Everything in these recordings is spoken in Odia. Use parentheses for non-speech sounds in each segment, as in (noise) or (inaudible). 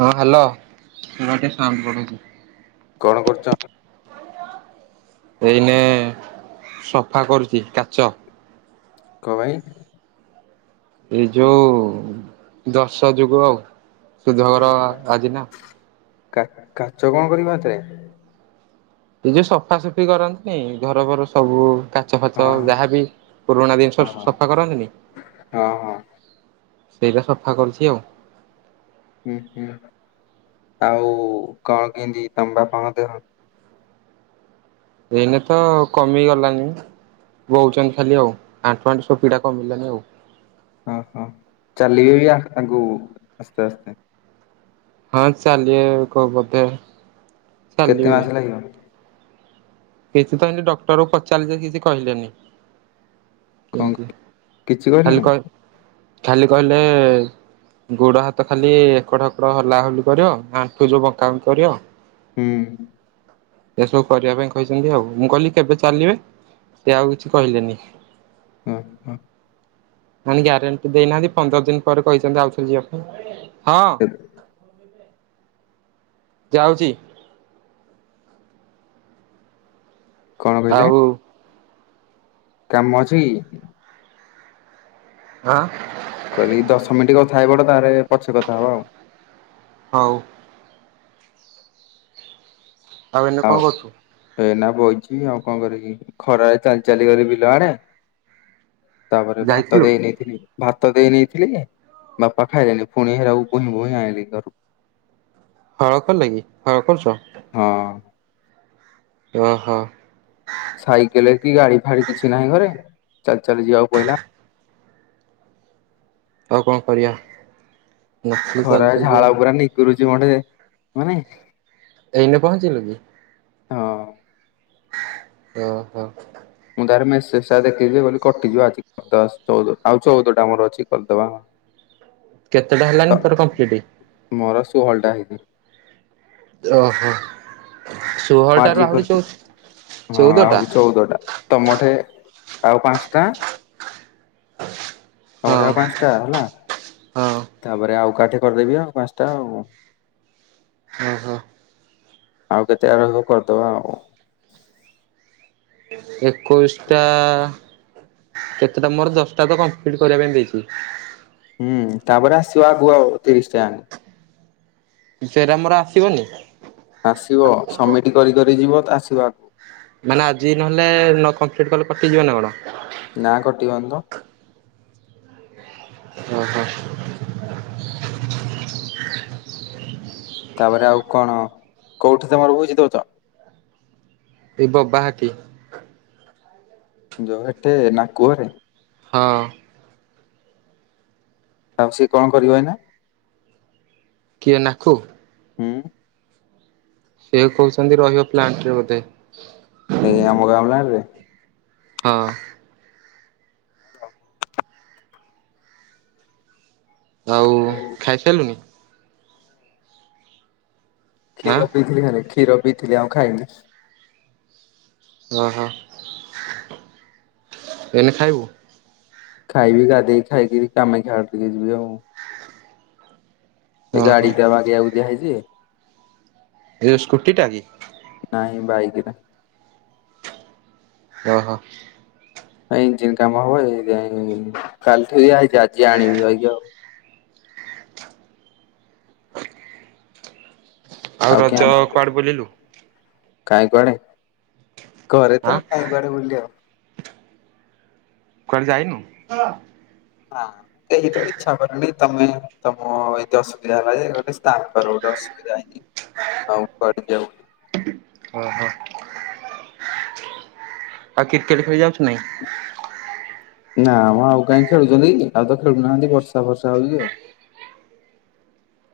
ହଁ ହ୍ୟାଲୋ ନା ଗୋଟେ ସାଙ୍ଗ ଟେ (unintelligible) କଣ କରୁଛ? ଏଇନେ ସଫା କରୁଛି କାଚ କ ଭାଇ। ଏଇ ଯୋଉ ଦଶ ଯୋଗୁଁ ଆଉ। ସୁଧ ଘର ଆଜି ନା। କା ଏ ଯୋଉ ସଫାସଫି କରନ୍ତିନି ଘର ଘର ସବୁ। କାଚ ଫାଚ ହଁ ଯାହାବି ପୁରୁଣା ଜିନିଷ ହଁ ହଁ ସଫା କରନ୍ତିନି। ହଁ ହଁ ସେଇଟା ସଫା କରୁଛି ଆଉ। ହୁଁ ହୁଁ ଆଉ କଣ କେମତି ତମ ବାପାଙ୍କ ଦେହ? ଏଇନେ ତ କମି ଗଲାଣିି? ବହୁଛନ୍ତି ଖାଲି ଆଉ ଆଣ୍ଠୁ ଆଣ୍ଠୁ ସବୁ ପୀଡା କମିଲାନି ଆଉ। ଓ ହୋ ଚାଲିବେ ବି ଆଗକୁ ଆସ୍ତେ ଆସ୍ତେ ହଁ ଚାଲିବେ କ ବୋଧେ। କେତେ ଚାଲିବେ। ମାସ ଲାଗିବ? କିଛି ତ ଏଇନେ ଡକ୍ଟର କୁ ପଚାରିଲେ ଯେ କିଛି କହିଲେନି। କେମିତି କଣ କିଛି ଖାଲି କହିଲେନି? କହି ଖାଲି କହିଲେ ଗୋଡ ହାତ ଖାଲି ଏକଡ ହେକଡ ହଲା ହଲି କରିବ ଆଣ୍ଠୁ ଯୋଉ ବଙ୍କା ବଙ୍କି କରିବ ହୁଁ। ଏସବୁ କରିବା ପାଇଁ କହିଛନ୍ତି ଆଉ ମୁଁ କହିଲି କେବେ ଚାଲିବେ ସେ ଆଉ କିଛି କହିଲେନି। ଓହୋ। ନା ଗ୍ୟାରେଣ୍ଟି ଦେଇନାହାନ୍ତି ପନ୍ଦର ଦିନ ପରେ କହିଛନ୍ତି ଆଉଥର ଯିବା ପାଇଁ ହଁ। କେ- ଯାଉଛି। କଣ କହିଲେ ଆଉ କାମ ଅଛି କି? ହଁ। ଥାଇପଡ ତାରେ ପଛେ କଥା ହବ ଆଉ। ହଉ। ଆଉ ଏଇନେ କଣ କରୁଛୁ? ଏଇନା ବଇଛି ଆଉ କଣ କରିକି ଖରାରେ ଚାଲି ଚାଲି ଗଲି ବିଲ ଆଡେ। ତାପରେ ଭାତ ଯାଇଥିଲୁ ଦେଇ ନେଇଥିଲି। ଭାତ ଦେଇ ନେଇଥିଲି ବାପା ଖାଇଲେଣିି ପୁଣି ହେରାକୁ ପୁଣି ବୋହି ବୋହି ଆଣିଲି ଘରୁକୁ। ହଳ କଲେକି ହଳ କରୁଛ? ହଁ। ଓ ହୋ। ସାଇକେଲ କି ଗାଡି ଫାଡି କିଛି ନାହିଁ ଘରେ ଚାଲି ଚାଲି ଯିବାକୁ ପଇଲା। ଆଉ କଣ କରିବା? ନଥିଲି ଚାଲି ଖରାରେ ଚାଲି ଯିବା ଝାଳ ପୁରା ନିଗୁଡୁଛି ମୋଟେ ନୁହେଁ। ଏଇନେ ପହଞ୍ଚିଲୁ କି? ହଁ। ଓ ହୋ। ମୁଁ ତାର ମେସେଜ ଟା ଦେଖିଛିି କଟିଯିବ ଆଜି। ଆଉ ଚଉଦ ଟା ମୋର ଅଛି କରିଦବା ଆଉ। କୌଣସି ଶବ୍ଦ ନାହିଁ। କେତେଟା ହେଲାାଣି ତୋର କମ୍ପ୍ଲିଟ। ଷୋହଳ ଟା ହେଇଛି। ରହ। ଆଜି କରିଥିଲୁ, ହଁ ଚଉଦଟା ଆହୁରି ଚଉଦ ଟା ତମଥେ? ଆଉ ପାଞ୍ଚଟା। ହଁ ତମଠେ ଆଉ ପାଞ୍ଚଟା ହେଲା ହଁ ତାପରେ ଆଉ ଏକାଠି କରିଦେବି ଆଉ ପାଞ୍ଚଟା, ଆଉ। ହଁ ହଁ। ଆଉ କେତେ ଆଡ କରିଦବା ଆଉ। ଏକୋଇଶିଟା କେତେଟା ମୋର? ଦଶଟା ତ କମ୍ପ୍ଲିଟ କରିବା ପାଇଁ ଦେଇଚି। ହୁଁ, ତାପରେ ଆସିବ ଆଗକୁ ଆଉ ତିରିଶଟା। ସେଇଟା ମୋର ଆସିବନି? ଆସିବ, ସମିଟ କରିକରି ଯିବ ତ ଆସିବ ଆଗକୁ। ମାନେ, ଆଜି ନହେଲେ ନ କମ୍ପ୍ଲିଟ୍ କଲେ କଟିଯିବ ନା କଣ? ନା କଟିିବନି ତ। ଓହୋ। ତାପରେ ଆଉ କଣ, କୋଉଠି ତମର ଭୋଜି ଦେଉଚ? ବବାହାତି। ଏଠି ନା କୁଅରେ? ହଁ। ଆଉ ସେ କଣ କରିବ ଏଇନା? କିଏ, ନାଖୁ। ହୁଁ। ସିଏ କହୁଛନ୍ତି, ପ୍ଲାଣ୍ଟରେ ବୋଧେ ରହିବ। ଏଇ ଆମ ର ଗାମଲା ରେ। ହଁ। ଆଉ, ଖାଇସାରିଲୁଣି? ଆଁ କ୍ଷୀର ପିଇଥିଲି ଖାଲି, କ୍ଷୀର ପିଇଥିଲି, ଆଉ ଖାଇନି କିଛି। ଓହୋ, ଏଇନେ ଖାଇବୁ? ଖାଇବି, ଗାଧେଇକି ଖାଇକରି କାମାକ୍ଷା ଆଡେ଼ ଟିକେ ଯିବି ଆଉ। ଓହୋ ଗାଡି ଟା ବାଗେଇବାକୁ ଦିଆହେଇଛି। ଏଇ ଯୋଉ ସ୍କୁଟି ଟା କି? ନାଇଁ ବାଇକ ଟ। ଓ ହୋ। ଇଞ୍ଜିିନ କାମ ହବ, ଏଥିପାଇଁ କାଲିଠୁ ଦିଆହେଇଛି ଆଜି ଆଣିବି ଯାଇକି ଆଉ। ଆଉ, ରଜ କୁଆଡେ ବୁଲିଲୁ। କାହିଁ, କୁଆଡେ, ଘରେ ତ ଆଁ କାହିଁ, କୁଆଡେ, ବୁଲିଲି ଆଉ। କୁଆଡେ ଯଇନୁ? ନାମ କେହି ତ ଇଚ୍ଛା କଲନି ତମେ, ତମ ଏତେ ଅସୁବିଧା ହେଲା ଯେ ଗୋଟେ ସ୍ନାକର। ଅସୁବିଧା ହେଇକି ଆଉ କୁଆଡେ ଯାଉନି। ଅ ହ। ଆଉ କ୍ରିକେଟ ଖେଳି ଯାଉଛୁ କି ନାହିଁ। ନା, ମ ଆଉ କାହିଁ ଖେଳୁଛନ୍ତି କି, ଆଉ ତ ଖେଳୁନାହାଁନ୍ତି, ବର୍ଷା ଫର୍ଷା ହଉଛିଯେ। କୌଣସି ଶବ୍ଦ ନାହିଁ,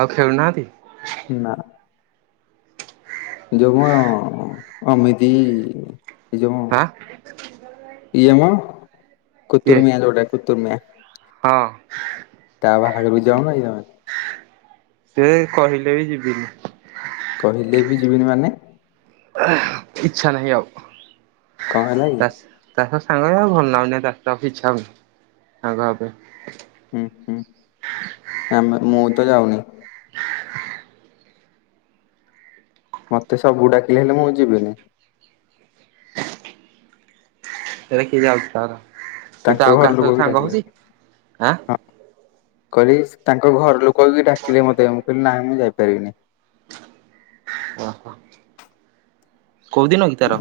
ଆଉ ଖେଳୁନାହାନ୍ତି? ନାଁ। ଯୋଉ, ମ ଅମିତ ଯୋଉ ଆଁ। ଇଏମ କିଏ କୁତୁର୍ମିଆ ଯୋଉଟା କୁତୁର୍ମିଆ। ହଁ। ତା ବାହାଘରକୁ ଯାଉନ ତମେ? ସେ କହିଲେ ବି ଯିବିନି। କହିଲେ ବି ଯିବିନି ମାନେ? ଇଚ୍ଛା ନାହି ଆଉ କଣ ହେଲା କି? ତାସ ତାହସ ସାଙ୍ଗ ଆଉ ଭଲ ନାଗୁନୀ ଇଚ୍ଛା ହଉନି ସାଙ୍ଗହବା ପାଇଁ। ହୁଁ ହୁଁ ଆମେ ମୁଁ ତ ଯାଉନି। ମତେ ସବୁ ଡାକିଲେନି ହେଲେ ମୁଁ ଯିବିନି (unintelligible) ଯାଉଛି ସେ ତ ତାଙ୍କ ଘର ଆଉ ଲୋକ ବି ଡାକିଲେ। କାହା ସାଙ୍ଗରେ ସାଙ୍ଗ ହଉଛି ଆଁ କହିଲି ତାଙ୍କ ଘର ଲୋକ ବି ଡାକିଲେ ମତେ ମୁଁ କହିଲି ନାଁ ମୁଁ ଯାଇପାରିବିନି। ଓହୋ। କୋଉଦିନ କି ତାର?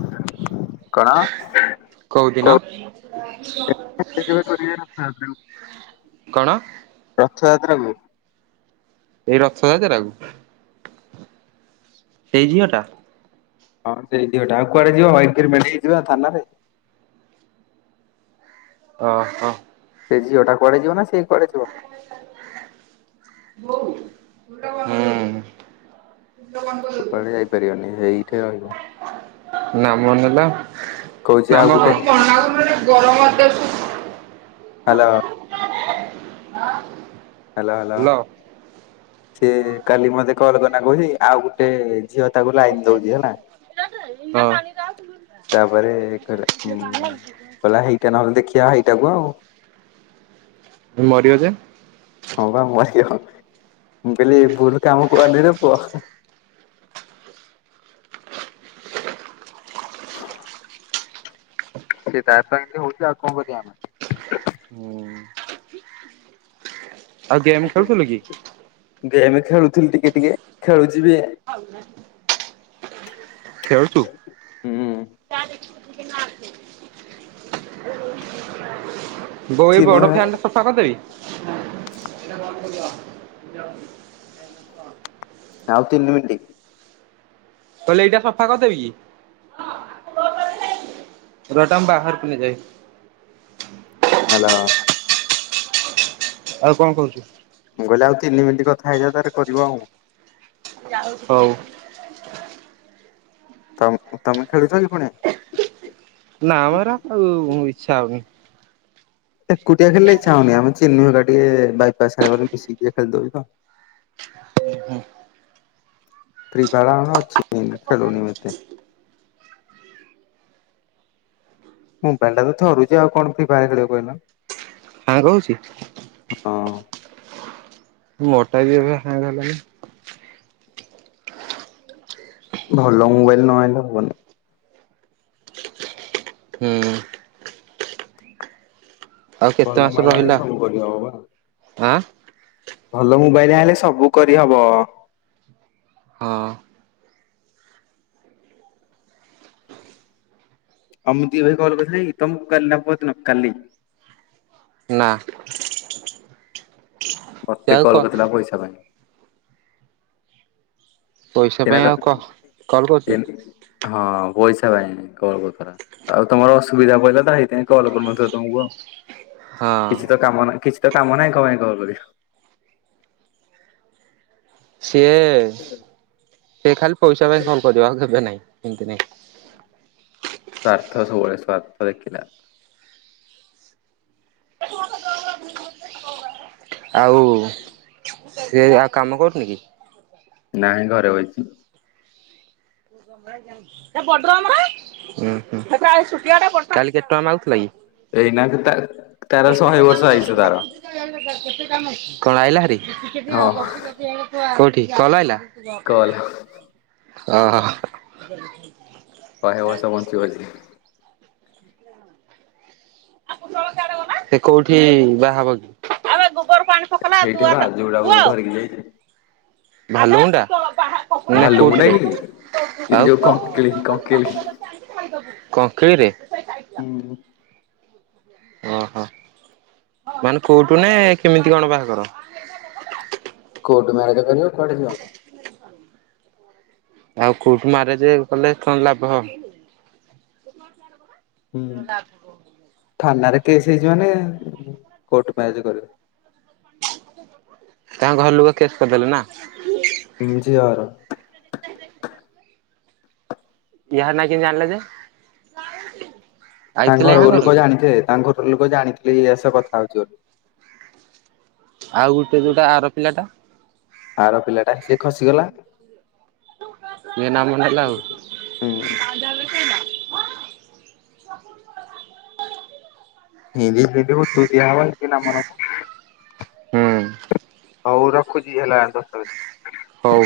କଣ? କୋଉଦିନ? କଣ? ରଥଯାତ୍ରାକୁ ଏଇ ରଥଯାତ୍ରାକୁ ସେଇ ଝିଅ ଟା ହଁ ସେଇଝିଅ ଟା ଆଉ କୁଆଡେ ଯିବା ବାଇକିରି ମେଣ୍ଟେଇ ହେଇଯିବା ଥାନାରେ। ଓ ହ। ସେ ଝିଅଟା କୁଆଡେ ଯିବ ନା ସେ କୁଆଡେ ଯିବ ହୁଁ। କୁଆଡେ ଯାଇପାରିବନି ସେଇଠି ରହିବ। ନାମ ନେଲା କହୁଛି ଆଉ ନାମ ଗୋଟେ କଣ ହ୍ୟାଲୋ। ହ୍ୟାଲୋ ହ୍ୟାଲୋ ସିଏ କାଲି ମତେ କଲ କଲା କହୁଛି ଆଉ ଗୋଟେ ଝିଅ ତାକୁ ଲାଇନ ଦଉଛି ହେଲା ହଁ ତାପରେ କହିଲା ହେଇଟା ନହେଲେ ଦେଖି ଯା ହେଇଟାକୁ ଆଉ ମରିବ ଯେ ହଁ ବା ମରିବ ମୁଁ କହିଲି ଭୁଲ କାମ କରନି ରେ ପୁଅ ସେ ତା ପାଇଁ ଏମିତି ହଉଛି ଆଉ କଣ କରିଵା ଆମେ ହୁଁ ଆଉ ଗେମ୍ ଖେଳୁଥିଲୁ କି? ଗେମ୍ ଖେଳୁଥିଲି ଟିକେ ଟିକେ ଖେଳୁଛିିବି ଖେଳୁଛୁ? ହୁଁ। ବୋଉ ଏଇ ଚିନୁ ବଡ ହେ ଫ୍ୟାନଟା ସଫା କରିଦେବି? ଆଉ ତିନି ମିନଟି। କହିଲି ଏଇଟା ସଫା କରିଦେବି କିି? ର ଏଟା ମୁଁ ବାହାରକୁ ନେଇ ଯାଇ ହ୍ୟାଲୋ। ଆଉ କଣ କହୁଛୁ ମୁଁ କହିଲି ଆଉ ତିନି ମିନିଟ କଥା ହେଇଯାଅ ତା ପରେ କରିବ ଆଉ। ହଉ। ତମ ତମେ ଖେଳୁଛ କି ଫୁଣି? ନା ମୋର ଆଉ ମୁଁ ଇଚ୍ଛା ହଉନି ଏକୁଟିଆ ଖେଲେ ଇଛା ହଉନି ଆମେ ଚିିନୁ ଘରିକା ଟିକେ ବାଇପାସ୍ ସଡ ମିଶିକି ଟିକେ ଖେଳିଦଉ ତ। (unintelligible) (unintelligible) ଅଛି ଖେଳୁନି ମତେ। (inaudible) ମୋବାଇଲ ଟା ତ ଥରୁଛି ଆଉ କଣ ଫି ଫାୟାର ଖେଳିବ କହିଲ। ହାଁ କହୁଛି। ହଁ ମୋଟା ବି ଏବେ ସାଙ୍ଗ ହେ- ଭଲ ମୋବାଇଲ ନହଲେ ହବନି। ହୁଁ। ଆଉ ଭଲ କେତେ ମାସ ମୋବାଇଲ ଆଣିଲେ ରହିଲା? ସବୁ କରିହବ ବା। ଆଁ। ଭଲ ମୋବାଇଲ ଆଣିଲେ ସବୁ କରିହବ। ହଁ ଆମିତି ଭାଇ କଲ କରିଥିଲେ ତମକୁ କାଲି ନା ପରଦିନ କାଲି। ନା। ସେ ମତେ ଆଉ କ କଲ୍ କରିଥିଲା ପଇସା ପାଇଁ। ପଇସା ଏ ପାଇଁ ଆଉ କ (unintelligible) କଲ୍ କରୁଛି ଏ ହଁ। ପଇସା ପାଇଁ କଲ କରୁ ଥିଲା ଆଉ ତମର ଅସୁବିଧା ପହିଲା ତ ହେଇଥି ପାଇଁ କଲ କରୁନଥିଲ ତମକୁ ଆଉ ହଁ କିଛି ତ କାମ ନା କିଛି କାମ ନାଇଁ କଣ ପାଇଁ କଲ କରିବୁ? ସିଏ ସେ ଖାଲି ପଇସା ପାଇଁ ଫୋନ କରିବ ଆଉ କେବେ ନାଇଁ। ଏମିତି ନାଇଁ। ସ୍ଵାର୍ଥ ସବୁବେଳେ ସ୍ଵାର୍ଥ ଦେଖିଲା। ଆଉ ସେଏ ଆଉ କାମ କରୁଛନ୍ତି କି? ନାଇଁ ଘରେ ବଇଛି। ହୁଁ କାଲି କେତେ ଟଙ୍କା ମାଗୁଥିଲା କି? ଏଇନା ତା ତାର ଶହେ ବର୍ଷ ଆୟୁଷ ତାର କଣ ଆଇଲା ହାରି ହଁ କୋଉଠି କଲ ଆଇଲା। କଲ୍ ଓହୋ। ଶହେ ବର୍ଷ ବଞ୍ଚିବ ଆଜି। ଏ କେଉଁଠି ବାହା ହବ କି? ପକେଇଲା ଏଇଠି ଦୁଆର ବା ଆଜି ଯୋଉଟାକୁ ଧରିକି ଯାଇଛି। ଭାଲୁମୁଣ୍ଡା। ଭାଲୁ ମୁଣ୍ଡା କି ଏ ଆଉ ଯୋଉ କଙ୍କଲିକ-କଙ୍କକିଲ କଙ୍କିଳିରେ। ଓ ହୋ। ମାନେ କୋଉଠୁ ନେ କେମିତି କଣ ବାହାଘର? କୋର୍ଟ ମ୍ୟାରେଜ କରିବ କୁଆଡେ ଯିବ? ଆଉ କୌଠୁ ମାରେଜ କଲେ କଣ ଲାଭ ହବ ହୁଁ। ଥାନାରେ କେସ୍ ହେଇଚି ମାନେ କୋର୍ଟ ମ୍ୟାରେଜ କରିବ। ତାଙ୍କ ଘର ଲୁକ କେସ୍ କରିଦେଲେ ନା? ଝିଅର। ଇହା ନା କେମତି ଜାଣିଲେ ଯେ? ତାଙ୍କ ଆଇଥିଲା ୟା ଘର ଲୋକ କି ଜାଣିଥେ ତାଙ୍କ ଘର ଲୋକ ଜାଣିଥିଲେ ଇଆ ସ କଥା ହଉଛୁ ବୋ ଆଉ ଗୋଟେ ଯୋଉଟା ଆର ପିଲାଟା? ଆର ପିଲା ଟା ସେ ଖସିଗଲା। ଇଏ ନାମ ଆଉ। ହୁଁ (unintelligible) ତୁ ଦିଅ ହବ ନାମ ନବ। ହୁଁ। ହଉ ରଖୁଛି ହେଲା ଦଶ। ହଉ।